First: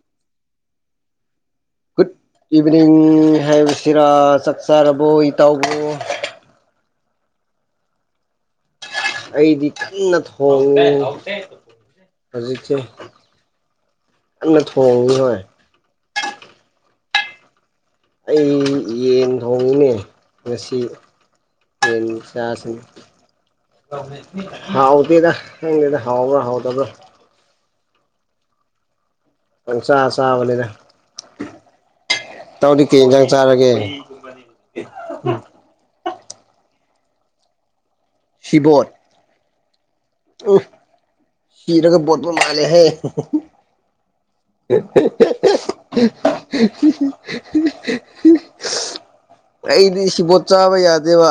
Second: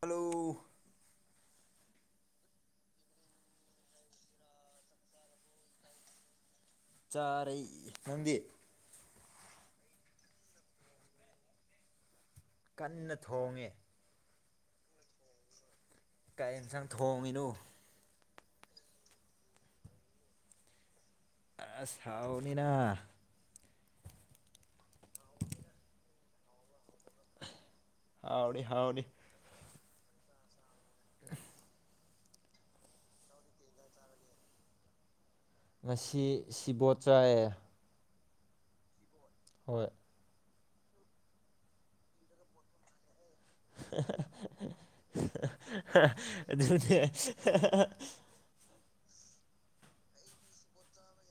hello [unintelligible] evening ꯍꯥꯏꯕꯁꯤꯔꯥ ꯆꯥꯛ ꯆꯥꯥꯔꯕꯣ ꯏꯇꯥꯎꯕꯨ ꯆꯥꯔꯦ ꯅꯪꯗꯤ ꯑꯩꯗꯤ ꯀꯟꯅ ꯊꯣꯡꯉꯤ ꯍꯧꯖꯤꯛꯁꯦ ꯀꯟꯅ ꯊꯣꯡꯉꯤ ꯀꯟꯅ ꯊꯣꯡꯉꯤ ꯍꯣꯢ ꯊꯣꯡꯉꯤꯅꯨ ꯑꯩ ꯌꯦꯟ ꯊꯣꯡꯉꯤꯅꯦ ꯉꯁꯤ ꯑꯁꯥꯎꯅꯤꯅ ꯍꯥꯎꯗꯦꯗ ꯍꯥꯎꯕ꯭ꯔ ꯍꯥꯎꯗꯕ꯭ꯔ ꯍꯥꯎꯅꯤ ꯍꯥꯎꯅꯤ ꯄꯪ ꯆꯥ ꯆꯥꯕꯅꯤꯗ ꯇꯧꯔꯤ ꯀꯦ ꯌꯦꯟꯖꯥꯡ ꯆꯥꯔꯒꯦ ꯑꯁꯤ ꯁꯤꯕꯣꯠ ꯆꯥꯏꯌꯦ ꯁꯤꯕꯣꯔ ꯍꯣꯏ ꯎ ꯁꯤꯔꯒ ꯕꯣꯇꯜ ꯃꯥꯂꯦ ꯍꯥꯏ ꯑꯗꯨꯅ ꯑꯩꯗꯤ ꯁꯤꯕꯣꯠ ꯆꯥꯕ ꯌꯥꯗꯦꯕ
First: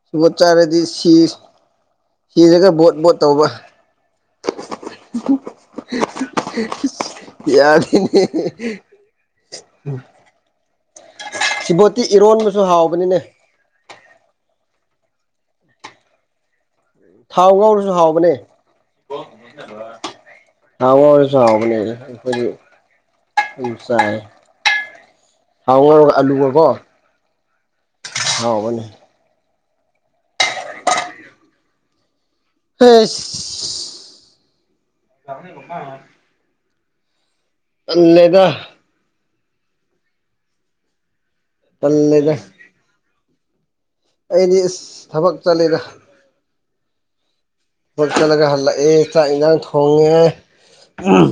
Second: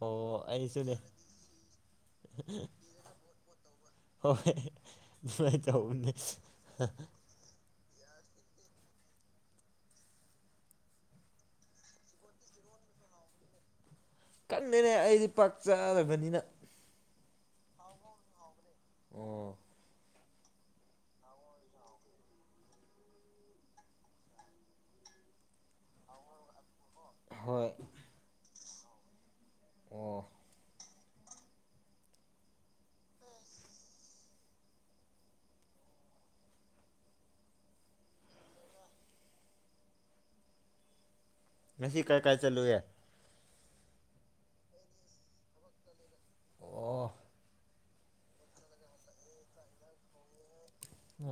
ꯑꯣ ꯁꯤꯕꯣꯠ ꯆꯥꯔꯗꯤ ꯑꯩꯁꯨꯅꯦ ꯁꯤ ꯁꯤꯁꯤꯒ ꯕꯣꯠ ꯕꯣꯠ ꯇꯧꯕ ꯍ ꯇꯧꯕ ꯎ ꯁꯤꯕꯣꯠꯇꯤ ꯏꯔꯣꯟꯕꯁꯨ ꯍꯥꯎꯕꯅꯤꯅꯦ ꯅꯦ ꯑꯩꯗꯤ ꯄꯥꯛ ꯆꯥꯗꯕꯅꯤꯅ ꯊꯥꯎ ꯉꯥꯎꯔꯁꯨ ꯍꯥꯎꯕꯅꯦ ꯑꯣ ꯊꯕ ꯑꯣꯏꯁꯨꯕꯅꯦ ꯑꯩꯈ ꯎ ꯆꯥꯏ ꯍꯥꯎ ꯑꯜꯂꯨꯕꯣ ꯍꯣꯏ ꯍꯥꯎꯕꯅꯤ ꯑꯣ ꯍ ꯑꯂꯦꯒ ꯉꯁꯤ ꯀꯥꯏ ꯇꯜꯂꯦꯗ ꯀꯥꯏ ꯆꯠꯂꯨꯌꯦꯦ ꯑꯩꯗꯤ ꯊꯕꯛ ꯆꯠꯂꯤꯔ ꯑꯣ ꯆꯠꯂꯒ ꯍꯜꯂꯛꯑ ꯇ ꯏ ꯊꯣꯡꯉꯦ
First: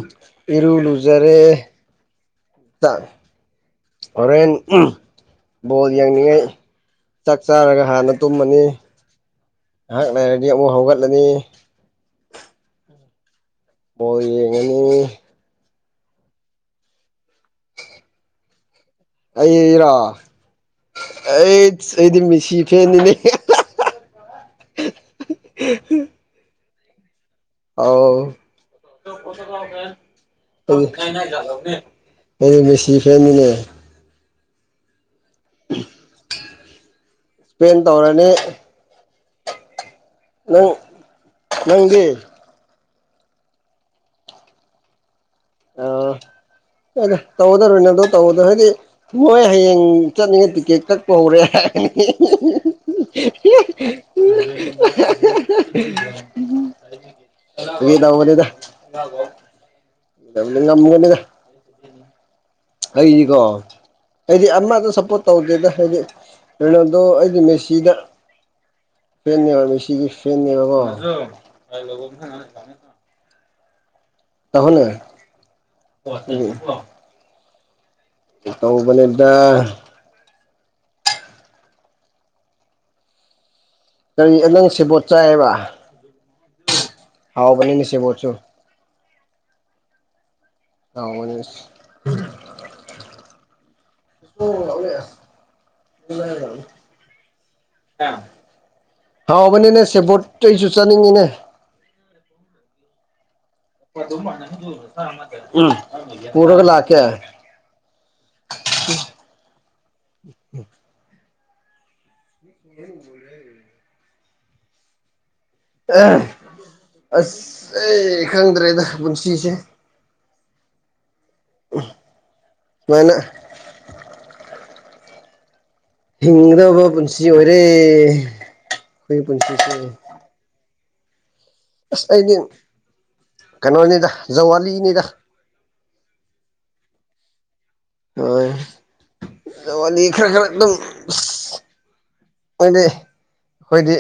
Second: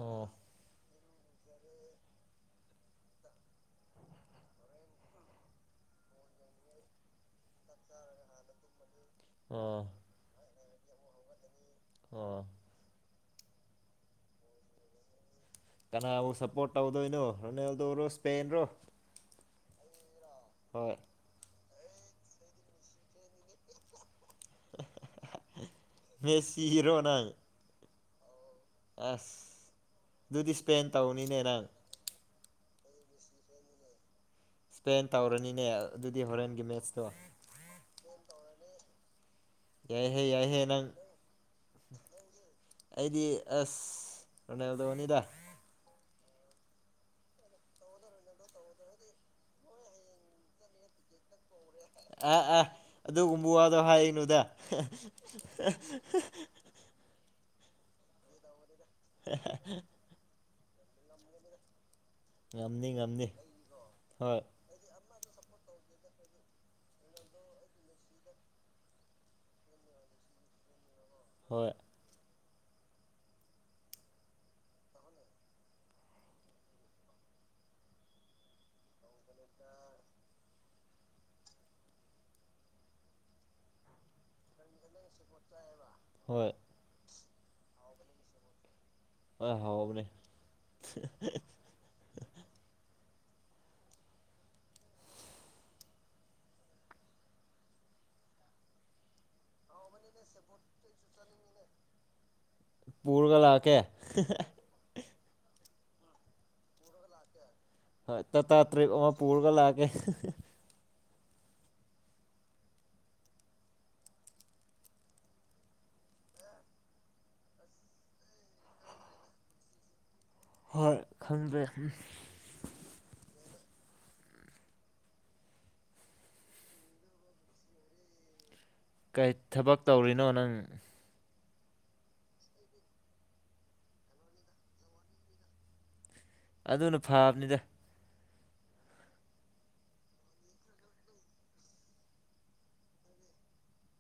ꯑꯣ ꯏꯔꯨ ꯂꯨ ꯔꯦ ꯍꯣꯔꯦꯟ ꯕꯣꯜ ꯌꯦꯡꯏꯉꯩ ꯆꯥꯛ ꯆꯥꯔꯒ ꯍꯥꯟꯅ ꯇꯨꯝꯃꯅꯤ ꯑꯣ ꯉꯥꯏꯍꯥꯛ ꯂꯩꯔꯗꯤ ꯑꯃꯨꯛ ꯍꯧꯒꯠꯂꯅꯤ ꯑꯥ ꯍꯣꯏ ꯌꯦꯉꯅꯤ ꯀꯅꯥꯕꯨ ꯁꯄꯣꯔꯠ ꯇꯧꯗꯣꯏꯅꯣ ꯔꯣꯅꯦꯜꯗꯣꯔꯣ ꯁꯄꯦꯟ ꯔꯣ ꯑꯩ ꯏꯔꯥ ꯑꯩ ꯑꯩꯗꯤ ꯃꯤꯁꯤ ꯐꯦꯟꯅꯤꯅꯦ [inaudible] ꯁꯤ ꯍꯤꯔꯣꯅꯥꯏ ꯑꯥꯎ ꯑꯗꯨꯗꯤ ꯏꯁꯄꯦꯟ ꯇꯧꯅꯤꯅꯦ ꯅꯪ ꯑꯩ ꯁꯤ ꯐꯦꯃꯤꯅꯦ ꯏꯁꯄꯦꯟ ꯇꯧꯔꯅꯤꯅꯦ ꯑꯗꯨꯗꯤ ꯍꯣꯔꯦꯟꯒꯤ ꯃꯦꯠꯁꯇꯣ ꯏꯁꯄꯦꯟ ꯇꯧꯔꯅꯤ ꯌꯥꯏꯍꯦ ꯌꯥꯏꯍꯦ ꯅꯪ ꯅꯪꯒꯤ ꯑꯩꯗꯤ ꯑꯁ ꯔꯣꯅꯥꯜꯗꯣꯅꯤꯗ ꯑ ꯑꯗꯨꯗ ꯇꯧꯒꯗꯧꯔꯣꯏꯅꯗꯣ ꯇꯧꯗ ꯍꯥꯏꯗꯤ ꯃꯣꯏ ꯍꯌꯦꯡ ꯆꯠꯅꯤꯡꯉꯦ ꯇꯤꯛꯀꯦꯠ ꯀꯛꯄ ꯍꯧꯔꯦ ꯑꯥ ꯑꯥ [unintelligible] ꯑꯗꯨꯒꯨꯝꯕ ꯋꯥꯗꯣ ꯍꯥꯏꯅꯨꯗ ꯌꯦꯗꯅꯦꯗ [inaudible] ꯉꯃ ꯉꯝꯅꯤ ꯉꯝꯅꯤ ꯑꯩꯅꯤꯀꯣ ꯍꯣꯏ ꯍꯥꯏꯗꯤ ꯑꯃꯗ ꯁꯞꯄꯣꯔꯠ ꯇꯧꯗꯦꯗ ꯍꯥꯏꯗꯤ ꯀꯩꯅꯣꯗꯣ ꯑꯩꯗꯤ ꯃꯦꯁꯤꯗ ꯐꯕ ꯃꯦꯁꯤꯒꯤ ꯐꯦꯟꯅꯦꯕꯀꯣ ꯍꯣꯏ ꯀꯥꯏ ꯂ ꯇꯍꯅ ꯇꯧꯕꯗ ꯀꯔꯤ ꯅꯪ ꯁꯦꯕꯣꯠ ꯆꯥꯏꯕ ꯍꯣꯏ ꯍꯥꯎꯕꯅꯤꯅꯤ ꯁꯤꯕꯣ ꯆꯨ ꯑ ꯍꯥꯎꯕꯅꯦ ꯑꯅꯦꯁ [inaudible] [unintelligible] ꯍꯥꯎꯕꯅꯤꯅꯦ ꯁꯦꯕꯣꯔꯠꯇ ꯑꯩꯁꯨ ꯆꯥꯅꯤꯡꯉꯤꯅꯦ ꯄꯨꯔꯒ ꯂꯥꯛꯒ ꯎꯝ ꯄꯔꯒ ꯂꯥꯛ ꯀ ꯍꯣꯏ ꯇꯇꯥꯥ ꯇꯔꯦꯞ ꯑꯃ ꯄꯨꯔꯒ ꯂꯥꯛꯑꯀꯦ ꯍꯣꯂꯦ ꯑꯁ ꯑꯩ ꯈꯪꯗ꯭ꯔꯦꯗ ꯄꯨꯟꯁꯤꯁꯦ ꯣꯏ ꯈꯪꯗ꯭ꯔꯦ ꯁꯨꯃꯥꯏꯅ ꯍꯗꯕ ꯄꯨꯟꯁꯤ ꯑꯣꯏꯔ ꯀꯩ ꯊꯕꯛ ꯇꯧꯔꯤꯅꯣ ꯅꯪ ꯑꯁ ꯑꯩꯗꯤ ꯀꯩꯅꯣꯅꯤꯗ ꯖꯋꯥꯂꯤꯅꯤꯗ ꯑꯗꯨꯅ ꯐꯕꯅꯤꯗ ꯍꯣꯏ ꯈꯔ ꯈ ꯑꯗꯨꯝ ꯑꯗꯤ ꯑꯩꯈꯣꯏꯗꯤ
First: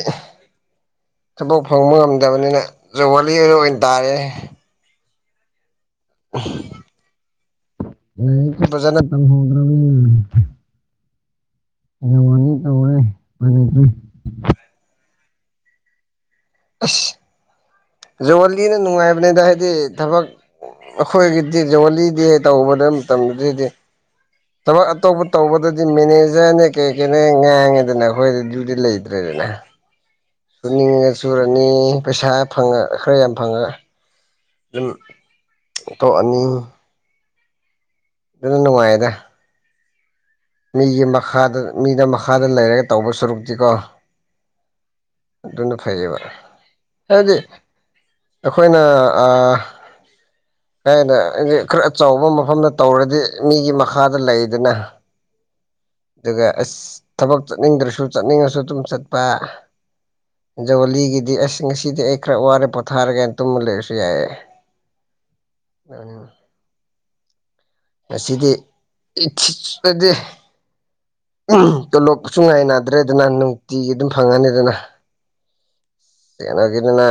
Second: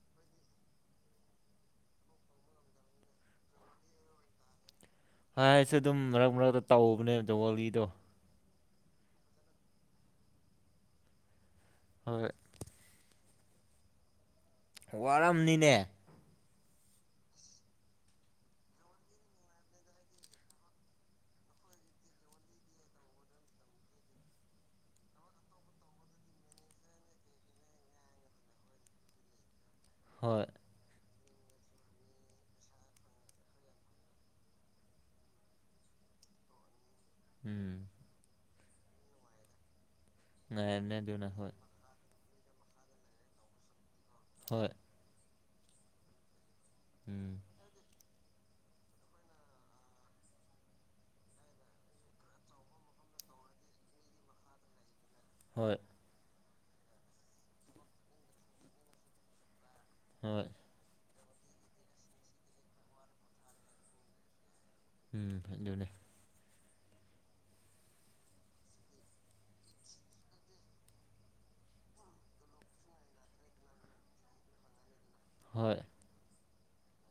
ꯊꯕꯛ ꯐꯪꯕ ꯉꯝꯗꯕꯅꯤꯅ ꯖꯨꯒꯂꯤ ꯑꯗꯨ ꯑꯣꯏꯅ ꯇꯥꯔꯦ ꯍꯥꯏꯁꯨ ꯑꯗꯨꯝ ꯃꯔꯛ ꯃꯔꯛꯇ ꯇꯥꯎꯕꯅꯦ ꯖꯋꯥꯣꯜꯒꯤꯗꯣ ꯐꯣꯡꯗ꯭ꯔ ꯍꯣꯏ ꯌꯥꯋꯥꯅꯤ ꯇꯧ ꯑꯣꯏꯣꯏ ꯃꯅꯤ ꯋꯥꯔꯝꯅꯤꯅꯦ ꯑꯁ ꯖꯨꯂꯤꯅ ꯅꯨꯡꯉꯥꯏꯕꯅꯤꯗ ꯍꯥꯏꯗꯤ ꯊꯕꯛ ꯑꯩꯈꯣꯏꯒꯤꯗꯤ ꯖꯂꯤꯗꯤ ꯇꯧꯕꯗ ꯃꯇꯝꯗꯨꯗꯗꯤ ꯊꯕꯛ ꯑꯇꯣꯞꯄ ꯇꯧꯕꯗꯗꯤ ꯃꯦꯅꯦꯖꯔꯅꯦ ꯀꯩ ꯀꯩꯅꯦ ꯉꯥꯡꯉꯦꯗꯅ ꯑꯩꯈꯣꯏꯗꯤ ꯂꯩꯇ꯭ꯔꯦꯗ [unintelligible] [inaudible] ꯍꯣꯏ ꯆꯨꯔꯅꯤ ꯄꯩꯁꯥ ꯐꯪꯉ ꯈꯔ ꯌꯥꯝ ꯐꯪꯉꯛ ꯑꯗꯨ ꯇꯣ ꯑꯅꯤ ꯎꯝ ꯑꯗꯨꯅꯅꯨꯡ ꯃꯗ ꯉꯥꯏꯔꯝꯅꯦ ꯃꯤꯒꯤ ꯑꯗꯨꯅ ꯍꯣꯏ ꯃꯈꯗ ꯃꯤꯅ ꯃꯈꯥꯗ ꯂꯩꯔꯒ ꯇꯧꯕ ꯁꯔꯨꯛꯇꯤꯀꯣ ꯍꯣꯏ ꯑꯗꯨꯅ ꯐꯥꯏꯌꯦꯕ ꯍꯗꯤ [inaudible] ꯎꯝ [unintelligible] ꯑꯩꯈꯣꯏꯅ ꯀꯅ ꯈꯔ ꯑꯆꯧꯕ ꯃꯐꯝꯗ ꯇꯧꯔꯗꯤ ꯃꯤꯒꯤ ꯃꯈꯥꯗ ꯂꯩꯗꯅ ꯍꯣꯏ ꯑꯗꯨꯒ ꯑꯁ ꯊꯕꯛ ꯆꯠꯅꯤꯡꯗ꯭ꯔꯁꯨ ꯆꯠꯅꯤꯡꯉꯁꯨ ꯑꯗꯨꯝ ꯆꯠꯄ ꯍꯣꯏ ꯍꯟꯖꯧꯂꯤꯒꯤ ꯑꯗꯨꯗꯤ ꯑꯁ ꯉꯁꯤꯗꯤ ꯑꯩ ꯈꯔ ꯋꯥꯔꯦ ꯄꯣꯊꯥꯔꯒꯦꯅ ꯇꯨꯝꯃ ꯂꯩꯔꯁꯨ ꯌꯥꯏꯌꯦꯦ ꯎꯝ ꯍꯥꯏꯖꯣꯂꯦ ꯉꯁꯤꯗꯤ ꯇꯣꯂꯣꯞ ꯁꯨꯡ ꯉꯥꯏꯅꯅꯥꯗ꯭ꯔꯦꯗꯅ ꯅꯨꯡꯇꯤꯒꯤ ꯑꯗꯨꯝ ꯐꯪꯉꯅꯤꯗꯅ ꯍꯣꯏ ꯀ ꯏꯅꯅ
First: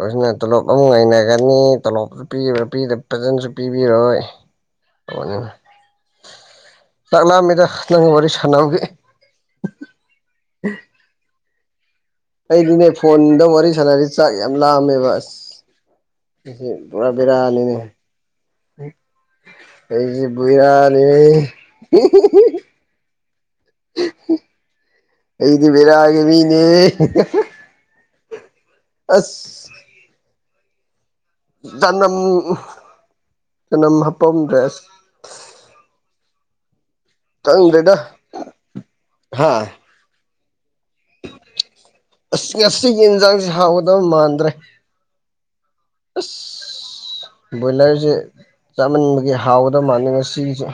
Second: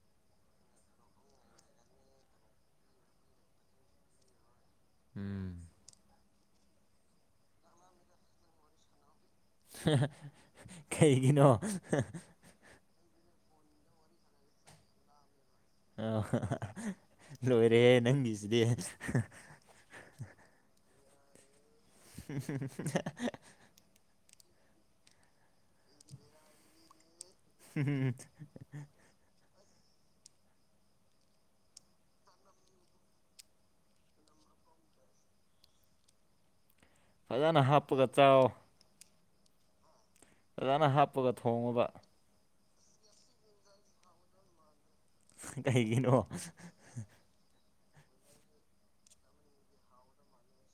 ꯑꯗꯨꯅ ꯇꯣꯂꯣꯞ ꯑꯃꯨꯛ ꯍꯩꯅꯒꯅꯤ ꯇꯣꯂꯣꯞ ꯄꯤ ꯄ ꯐꯖꯅꯁꯨ ꯄꯤꯕꯤꯔꯣꯏ ꯎꯝ ꯂꯥꯛꯅꯃꯦꯗ ꯅꯉ ꯃꯔꯦ ꯁꯥꯟꯅꯕꯒꯦ ꯀꯩꯒꯤꯅꯣ ꯑꯩꯗꯤꯅꯦ ꯐꯣꯟꯗ ꯋꯥꯔꯤ ꯁꯥꯟꯅꯔꯤꯁ ꯆꯥꯛ ꯌꯥꯝ ꯂꯥꯑꯝꯃꯦꯕ ꯑꯁ ꯑ ꯑꯁꯤ ꯄꯨꯔꯥ ꯕꯦꯔꯥꯅꯤꯅꯦ ꯂꯣꯏꯔꯦ ꯅꯪꯒꯤꯁꯤꯗꯤ ꯑꯩꯁꯤ ꯔꯥꯅꯤ ꯎ ꯑꯩꯗꯤꯕꯔꯑꯒꯦ ꯃꯤꯅꯦ ꯎꯝ ꯑꯁ ꯅꯝ ꯀꯅꯝ ꯍꯥꯄꯝꯗꯦꯁ ꯐꯖꯅ ꯍꯥꯞꯄꯒ ꯆꯑꯣ ꯍꯥꯥ ꯐꯖꯥꯅ ꯍꯥꯞꯄꯒ ꯊꯣꯉꯕ ꯉꯁꯤꯒꯤ ꯌꯦꯟꯁꯥꯡꯁꯤꯦ ꯍꯥꯎꯒꯗꯕ ꯃꯥꯟꯗ꯭ꯔꯦ ꯀꯩꯒꯤꯅꯣ ꯑꯁ ꯕꯣꯏꯂꯔꯁꯦ ꯆꯥꯃꯟꯕꯒꯤ ꯍꯥꯎꯒꯗꯕ ꯃꯥꯥꯟꯜꯂꯤꯦ ꯉꯁꯤꯒꯤꯁꯦ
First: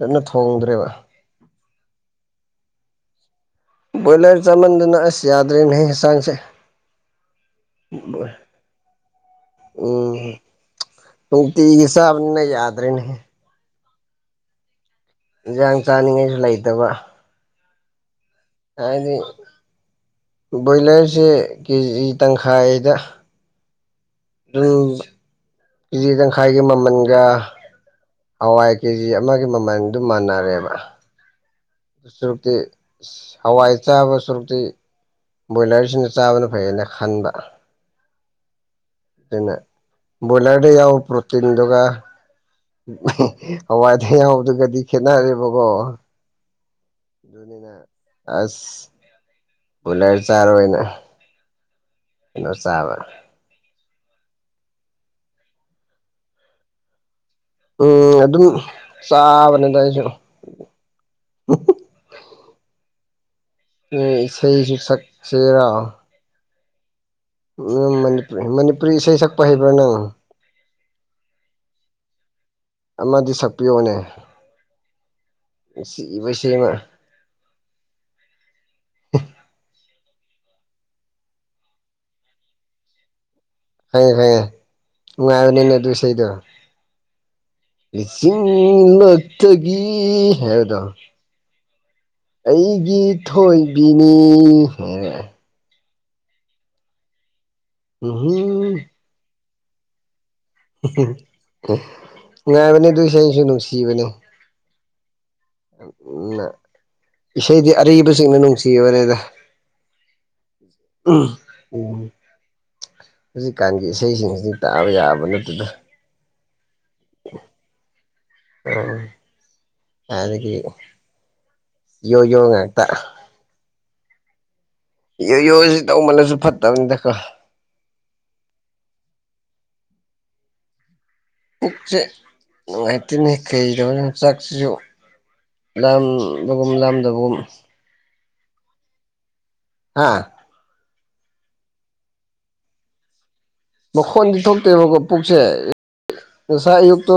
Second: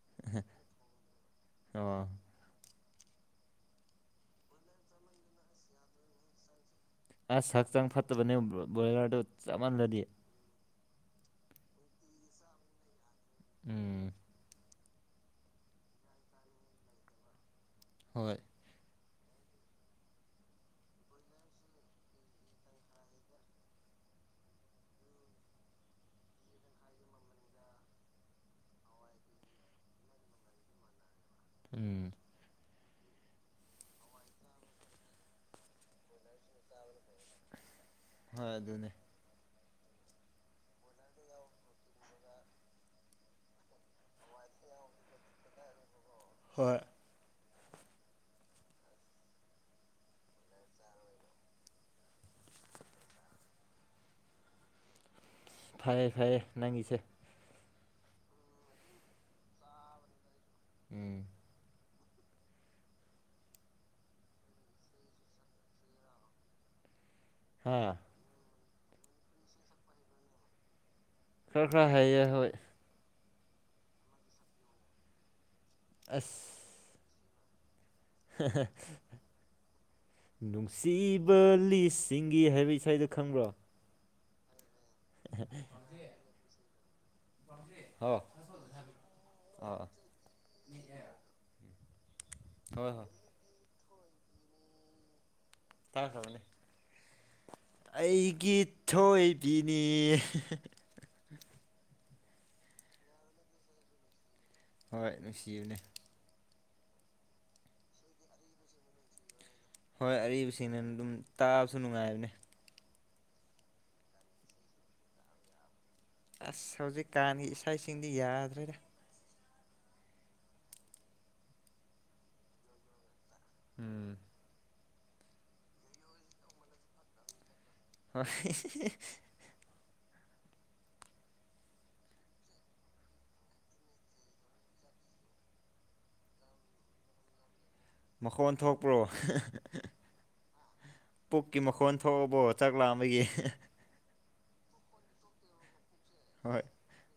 ꯑꯗꯨꯟꯅ ꯊꯣꯡꯗ꯭ꯔꯦꯕ ꯑ ꯕꯣꯏꯂꯔ ꯆꯃꯟꯗꯨꯅ ꯑꯁ ꯌꯥꯗ꯭ꯔꯦꯅꯦꯁꯥꯡꯁꯦ ꯑꯁ ꯍꯛꯆꯥꯡ ꯐꯠꯇꯕꯅꯦ ꯕ꯭ꯔꯣꯏꯂꯔꯗꯨ ꯆꯞꯃꯜꯂꯗꯤ ꯇꯨꯡ ꯇꯒꯤ ꯁꯥꯕꯅꯤꯅ ꯌꯥꯗꯔꯦꯅꯦ ꯎꯝ ꯥꯡ ꯆꯥꯅꯤꯡꯉꯥꯏꯁꯨ ꯂꯩꯇꯕ ꯍꯣꯏ ꯍꯥꯏꯗꯤ ꯕꯣꯏꯂꯔꯁꯦ ꯀꯦꯖꯤ ꯇꯪꯈꯥꯏꯗ ꯎꯝ ꯆ ꯇꯪꯈꯥꯏꯒꯤ ꯃꯃꯟꯒ ꯍꯋꯥꯏ ꯀꯦꯖꯤ ꯑꯃꯒꯤ ꯃꯃꯜꯗꯨ ꯃꯥꯟꯅꯔꯦꯕ ꯑꯗꯨ ꯎꯝ ꯁꯨꯔꯨꯛꯇꯤ ꯍꯋꯥꯏ ꯆꯕ ꯁꯔꯇ ꯕꯣꯏꯂꯔꯁꯤꯅ ꯆꯥꯕꯅ ꯐꯩꯌꯦꯅ ꯈꯟꯕ ꯍ ꯑꯗꯨꯅꯦ ꯣꯂꯗꯤ ꯌꯥꯎ ꯄ꯭ꯔꯇꯤꯟꯗ ꯎ ꯍꯋꯥꯏꯗ ꯌꯥꯗꯨꯒꯗꯤ ꯈꯦꯠꯅꯔꯦꯕꯀꯣ ꯍꯣꯏ ꯅꯤ ꯑꯁ ꯎꯂꯔ ꯆꯥꯔꯅ ꯣꯁꯥꯕ ꯐꯩꯌꯦ ꯐꯩꯌꯦ ꯅꯪꯁꯦ ꯎꯝ ꯑꯗꯨꯝ ꯆꯥꯕꯅꯤ ꯑꯗꯨꯏꯁꯨ ꯎꯝ ꯁꯩ ꯁꯁꯛ ꯆꯦꯔ ꯍꯥ ꯎꯝ ꯃꯅꯤꯄꯨꯔꯤ ꯏꯁꯩ ꯁꯛꯄ ꯍꯩꯕ꯭ꯔꯥ ꯅꯪ ꯈꯔ ꯈꯔ ꯍꯦꯑꯌꯦ ꯍꯣꯏ ꯑꯃꯗꯤ ꯁꯛꯄꯤꯌꯣꯅꯦ ꯑꯁ ꯁꯤꯕꯁꯦꯃ [unintelligible] ꯅꯨꯡꯁꯤꯕ ꯂꯤꯁꯁꯤꯡꯒꯤ ꯍꯥꯏꯕ ꯏꯁꯥꯗ ꯈꯪꯕ꯭ꯔꯣ ꯐꯪꯉꯦ ꯐꯉꯦ ꯎꯅꯤꯅ ꯑꯗꯨꯁꯩꯗꯣ ꯍꯣ ꯑꯥ ꯁꯤꯡꯅꯠꯇꯒꯤ ꯍꯥꯏꯗ ꯑꯩꯒꯤ ꯍꯣꯏ ꯒꯤ ꯍꯣꯏ ꯊꯣꯏꯕꯤꯅꯤ ꯕꯅꯦ ꯎꯝ ꯑꯩꯒꯤ ꯊꯣꯏꯕꯤꯅꯤ ꯉ ꯃꯅꯤ ꯗꯨꯏꯁꯁꯨ ꯅꯅꯨꯡꯁꯤꯕꯅꯦ ꯍꯣꯏ ꯅꯨꯡꯁꯤꯕꯅꯦ ꯏꯁꯩꯗꯤ ꯑꯔꯤꯕꯁꯤꯡꯅ ꯅꯨꯡꯁꯤ ꯋꯥꯔꯦꯗ ꯍꯣꯏ ꯑꯔꯤꯕꯁꯤꯡꯅ ꯑꯗꯨꯝ ꯇꯥꯕꯁꯨ ꯅꯨꯡꯉꯥꯏꯕꯅꯦ ꯍꯧꯖꯤꯛꯀꯥꯟꯒꯤ ꯏꯁꯩꯁꯤꯡ ꯍꯧꯖꯤꯛ ꯇꯥꯛꯑꯕ ꯌꯥꯑꯕ ꯅꯠꯇꯗ ꯑꯁ ꯍꯧꯖꯤꯛ ꯀꯥꯟꯒꯤ ꯏꯁꯥꯁꯤꯡꯗꯤ ꯌꯥꯗ꯭ꯔꯦꯗ ꯑꯗꯒꯤ ꯌꯣ ꯌꯣ ꯉꯛꯇ ꯎꯝ ꯌꯣꯁꯤ ꯇꯧꯕꯃꯅꯁꯨ ꯐꯠꯇꯕꯅꯤꯗꯀꯣ ꯍ ꯄꯨꯛ ꯆꯦ ꯅꯨꯡꯉꯥꯏꯇꯅꯤ ꯀꯩꯗꯣ ꯌ ꯆꯥꯛꯁꯤꯁꯨ ꯂꯝꯗ ꯂꯝꯗꯕꯨ ꯃꯈꯣꯟ ꯊꯣꯛꯄ꯭ꯔꯣ ꯍꯥ ꯄꯨꯛꯀꯤ ꯃꯈꯣꯟ ꯊꯣꯛꯑꯕꯣ ꯆꯥꯛꯂꯛ ꯑꯃꯒꯤ ꯍꯣꯟꯗꯤ ꯊꯣꯛꯇꯦꯕꯀꯣ ꯄꯨꯛꯁꯦ ꯍꯣꯏ ꯉꯁꯥꯏ ꯑꯌꯨꯛꯇꯣ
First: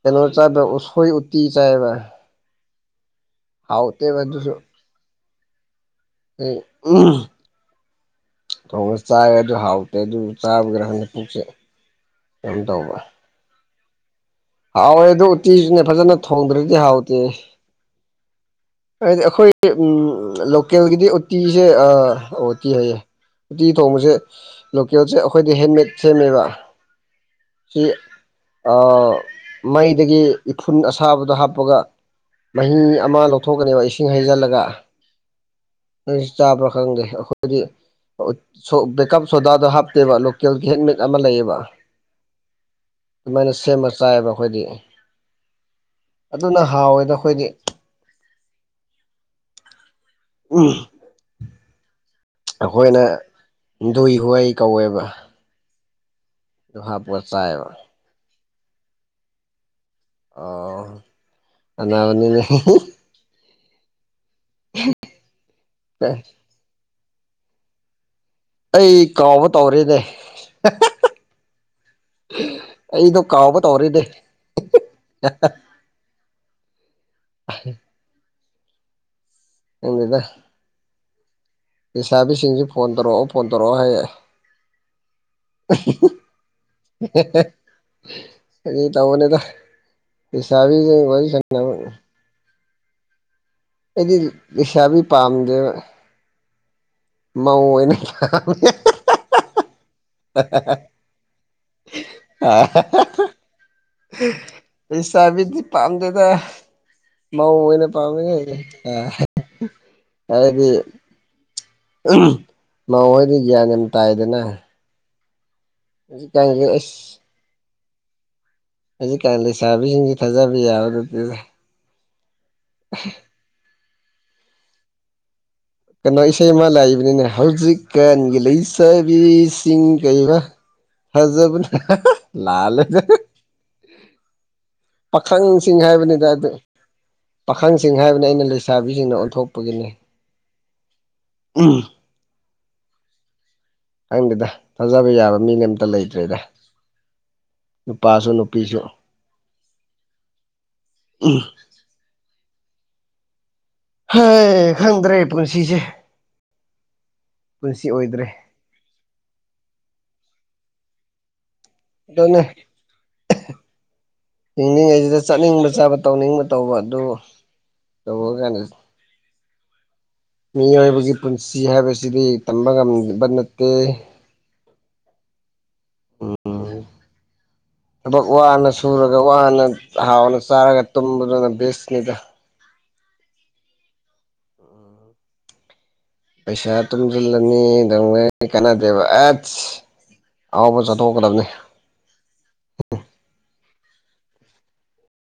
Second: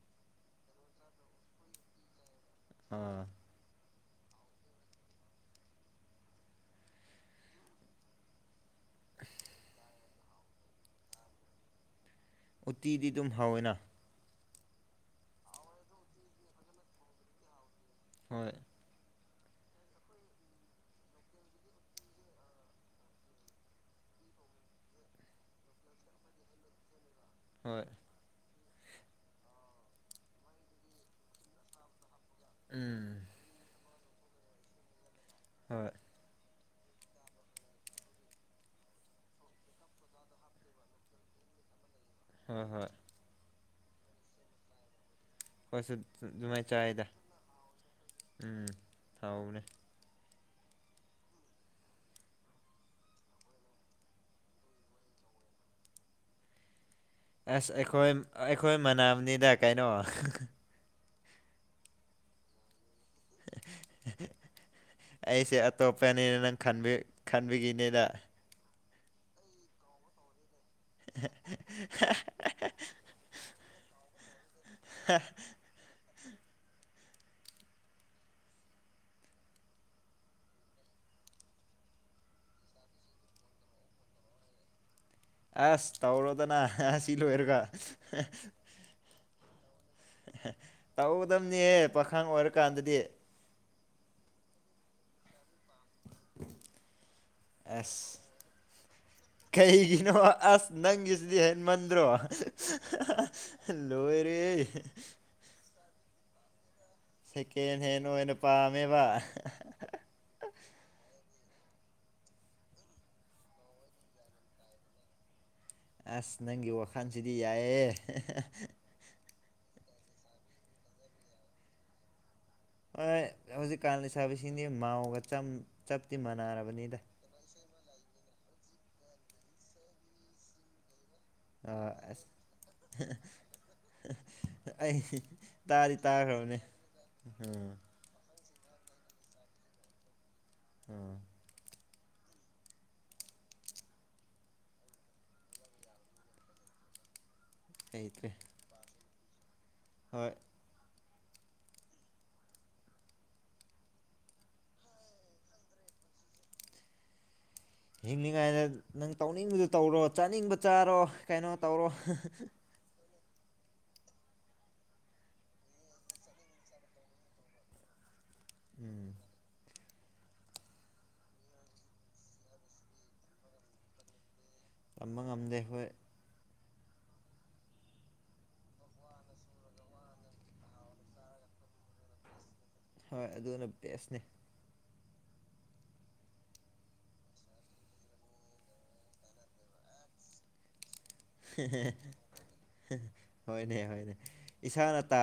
ꯀꯩꯅꯣ ꯆꯥꯏꯕ ꯎꯁꯣꯏ ꯎꯇꯤ ꯆꯥꯏꯕ ꯑꯝ ꯍꯥꯎ ꯃ ꯑꯗꯨꯁꯨ ꯑ ꯊ ꯆꯥ ꯑꯗꯨ ꯍꯥꯎꯇ ꯑꯗꯨ ꯆꯥꯕꯒ꯭ꯔꯍ ꯄꯁꯦ ꯎꯇꯤꯗꯤ ꯑꯗꯨꯝ ꯍꯧꯋꯦꯅ ꯍꯥꯎꯋꯦ ꯑꯗꯨ ꯎꯇꯤꯁꯨꯅꯦ ꯐꯖꯅ ꯊꯣꯡꯗ꯭ꯔꯗꯤ ꯍꯥꯎꯇꯦ ꯍꯣꯏ ꯍꯥꯏꯗꯤ ꯑꯩꯈꯣꯏ ꯎ ꯂꯣꯀꯦꯜꯒꯤꯗꯤ ꯎꯇꯤꯁꯦ ꯎꯇꯤ ꯍꯥꯏꯌꯦ ꯎꯇꯤ ꯊꯣꯡꯕꯁꯦ ꯂꯣꯀꯦꯜꯁꯦ ꯑꯩꯈꯣꯏꯗꯤ ꯍꯦꯟꯃꯦꯗ ꯁꯦꯝꯃꯦꯕ ꯁꯤ ꯍꯣꯏ ꯃꯩꯗꯒꯤ ꯏꯐꯨꯟ ꯑꯁꯥꯕꯗꯣ ꯍꯥꯞꯄꯒ ꯃꯍꯤ ꯎꯝ ꯑꯃ ꯂꯧꯊꯣꯛꯀꯅꯦꯕ ꯏꯁꯤꯡ ꯍꯣꯏ ꯍꯩꯖꯤꯜꯂꯒꯥꯕ꯭ꯔꯥ ꯈꯪꯗꯦ ꯑꯩꯈꯣꯏꯗꯤ ꯕꯦꯀꯞ ꯁꯣꯗꯥꯗꯣ ꯍꯥꯞꯇꯦꯕ ꯂꯣꯀꯦꯜꯒꯤ ꯍꯦꯟꯠꯃꯦꯠ ꯑꯃ ꯂꯩꯌꯦꯕ ꯍꯥ ꯍꯥꯣꯏ ꯁꯦꯝꯕ ꯆꯥꯏꯌꯦꯕ ꯑꯩꯈꯣꯏꯗꯤ ꯑꯩꯈꯣꯏꯁꯨ ꯑꯗꯨꯅ ꯑꯗꯨꯃꯥꯏꯅ ꯆꯥꯏꯗ ꯍꯥꯎꯋꯦꯗ ꯑꯩꯈꯣꯏꯗꯤ ꯎꯝ ꯊꯥꯎꯅꯦ ꯎꯝ ꯑꯩꯈꯣꯏꯅ ꯍꯤꯟꯗꯨꯏ ꯍꯨꯍꯏ ꯀꯧꯋꯦꯕ ꯍꯥꯥ ꯑꯁ ꯑꯩꯈꯣꯏ ꯑꯩꯈꯣꯏ ꯃꯅꯥꯅꯤꯗ ꯀꯩꯅꯣ ꯑꯣ ꯑꯅꯥꯕꯅꯤ ꯑꯩꯁꯦ ꯑꯇꯣꯞꯄꯅꯤꯅ ꯅꯪ ꯈꯟꯕꯤ ꯈꯟꯕꯤꯒꯤꯅꯤꯅ ꯑꯩ ꯀꯥꯎꯕ ꯇꯧꯔꯦꯅꯦ ꯑꯩꯗꯣ ꯀꯥꯎꯕ ꯇꯧꯔꯤꯗꯤ ꯑ [inaudible] ꯈꯪꯌꯦꯗ ꯂꯩꯁꯥꯕꯤꯁꯤꯡꯁꯤ ꯐꯣꯟ ꯇꯧꯔꯛꯑꯣ ꯐꯣꯟ ꯇꯧꯔꯛꯑꯣ ꯍꯥꯏꯔꯛꯦ ꯑꯁ ꯇꯥꯎꯔꯣꯗꯅ ꯁꯤꯂ ꯑꯦꯔꯀꯥ ꯇ ꯃꯅꯦꯗ ꯍꯁꯥꯕꯤ ꯑꯣꯏ ꯁ ꯀꯥꯟꯗꯗꯤ ꯑꯩꯗꯤ ꯔꯤꯁꯥꯕꯤ ꯄꯝꯒ ꯃꯧꯑꯣꯏꯅ ꯑꯁ ꯄꯝꯃꯦ ꯀꯩꯒꯤꯅꯣ ꯑꯁ ꯅꯪꯒꯤꯁꯤꯗꯤ ꯍꯦꯟ ꯃꯟꯗ꯭ꯔꯣ ꯂꯣꯏꯔꯦ ꯍ [unintelligible] ꯂꯥꯟꯗꯗ ꯁꯦꯀꯦꯟ ꯍꯦꯟ ꯑꯣꯏꯅ ꯄꯥꯝꯃꯦꯕ ꯃꯈꯣꯏꯗꯤ ꯒ꯭ꯌꯥꯟ ꯌꯥꯝ ꯇꯥꯏꯗꯅ ꯑꯁ ꯍꯧꯖꯤꯛꯀꯥꯟꯁꯦ ꯅꯪꯒꯤ ꯋꯥꯈꯥꯟꯁꯤꯗꯤ ꯌꯥꯑꯦ ꯍꯧꯖꯤꯛ ꯀꯥꯟ ꯂꯩꯁꯥꯕꯤꯁꯤꯡꯁꯤ ꯊꯥꯖꯕ ꯌꯥꯕ ꯅꯠꯇꯦ ꯍꯣꯏ ꯍꯧꯖꯤꯛꯀꯥꯟꯅ ꯁꯥꯕꯁꯤꯅꯤ ꯃꯥꯎꯒ ꯆꯞꯇꯤ ꯀꯩꯅꯣ ꯏꯁꯩ ꯑꯃ ꯃꯥꯟꯅꯔꯕꯅꯤꯗ ꯂꯥꯛꯏꯕꯅꯤꯅꯦ ꯍꯧꯖꯤꯛ ꯀꯟꯒꯤ ꯂꯩꯁꯕꯤꯁꯤꯡ ꯀꯩꯕ ꯍꯖꯕꯅꯦ ꯑ, ꯑꯁ ꯂꯥꯜꯅꯦ [unintelligible] ꯄꯥꯈꯪꯁꯤꯡ ꯇꯥꯗꯤ ꯍꯥꯏꯕꯅꯤꯗ ꯑꯗꯨ ꯇꯥꯈ꯭ꯔꯕꯅꯦ ꯎꯝ ꯄꯥꯈꯪꯁꯤꯡ ꯍꯥꯏꯕꯅꯤ ꯑꯩꯅ ꯂꯩꯁꯤ ꯂꯩꯥꯕꯤꯁꯤꯡꯅ ꯑꯣꯟꯊꯣꯛꯄꯒꯤꯅꯤ ꯎꯝ [unintelligible] ꯎ [unintelligible] [inaudible] ꯈꯪꯗꯦꯗ ꯊꯥꯖꯕ ꯌꯥꯕ ꯃꯤꯅꯦ ꯑꯝꯇ ꯂꯩꯇ꯭ꯔꯦꯗ ꯅꯨꯄꯥꯁꯨ ꯂꯩꯇ꯭ꯔꯦ ꯅꯨꯄꯤꯁꯨ ꯍꯣꯏ ꯍ ꯈꯪꯗ꯭ꯔꯦ ꯄꯨꯟꯁꯤꯁꯦ ꯄꯨꯟꯁꯤ ꯑꯣꯏꯗ꯭ꯔꯦ ꯍꯤꯡꯂꯤꯉꯥꯏꯗ ꯅꯪ ꯇꯧꯅꯤꯡꯕꯗꯨ ꯇꯧꯔꯣ ꯆꯥꯅꯤꯡꯕ ꯆꯥꯔꯣ ꯀꯩꯅꯣ ꯇꯧꯔꯣ ꯍꯤꯡꯅꯤꯡꯉꯩꯁꯤꯗ ꯆꯠꯅꯤꯡꯕ ꯆꯥꯕ ꯇꯧꯅꯤꯡꯕ ꯇꯧꯕ ꯑꯗꯨ ꯕꯨ ꯀꯅꯦ ꯎꯝ ꯃꯤꯑꯣꯏꯕꯒꯤ ꯄꯨꯟꯁꯤ ꯍꯥꯏꯕꯁꯤꯗꯤ ꯇꯝꯕ ꯉꯝꯕ ꯅꯠꯇꯦ ꯇꯝꯕ ꯉꯝꯗꯦ ꯍꯈꯣꯏ ꯑꯣ [inaudible] ꯊꯕꯛ ꯋꯥꯅ ꯁꯨꯔꯒ ꯋꯥꯅ ꯍꯥꯎꯅ ꯆꯥꯔꯒ ꯇꯨꯝꯕꯗꯨꯅ ꯕꯦꯁꯅꯤꯗ ꯍꯣꯏ ꯑꯗꯨꯅ ꯕꯦꯁꯅꯦ ꯄꯩꯁꯥ ꯇꯨꯝꯖꯜꯂꯅꯤ ꯀꯅꯥꯗꯦꯕ ꯑꯁ ꯑꯋꯥꯕ ꯍꯣꯏꯅꯦ ꯍꯣꯏꯅꯦ ꯏꯁꯥꯅ ꯇꯥ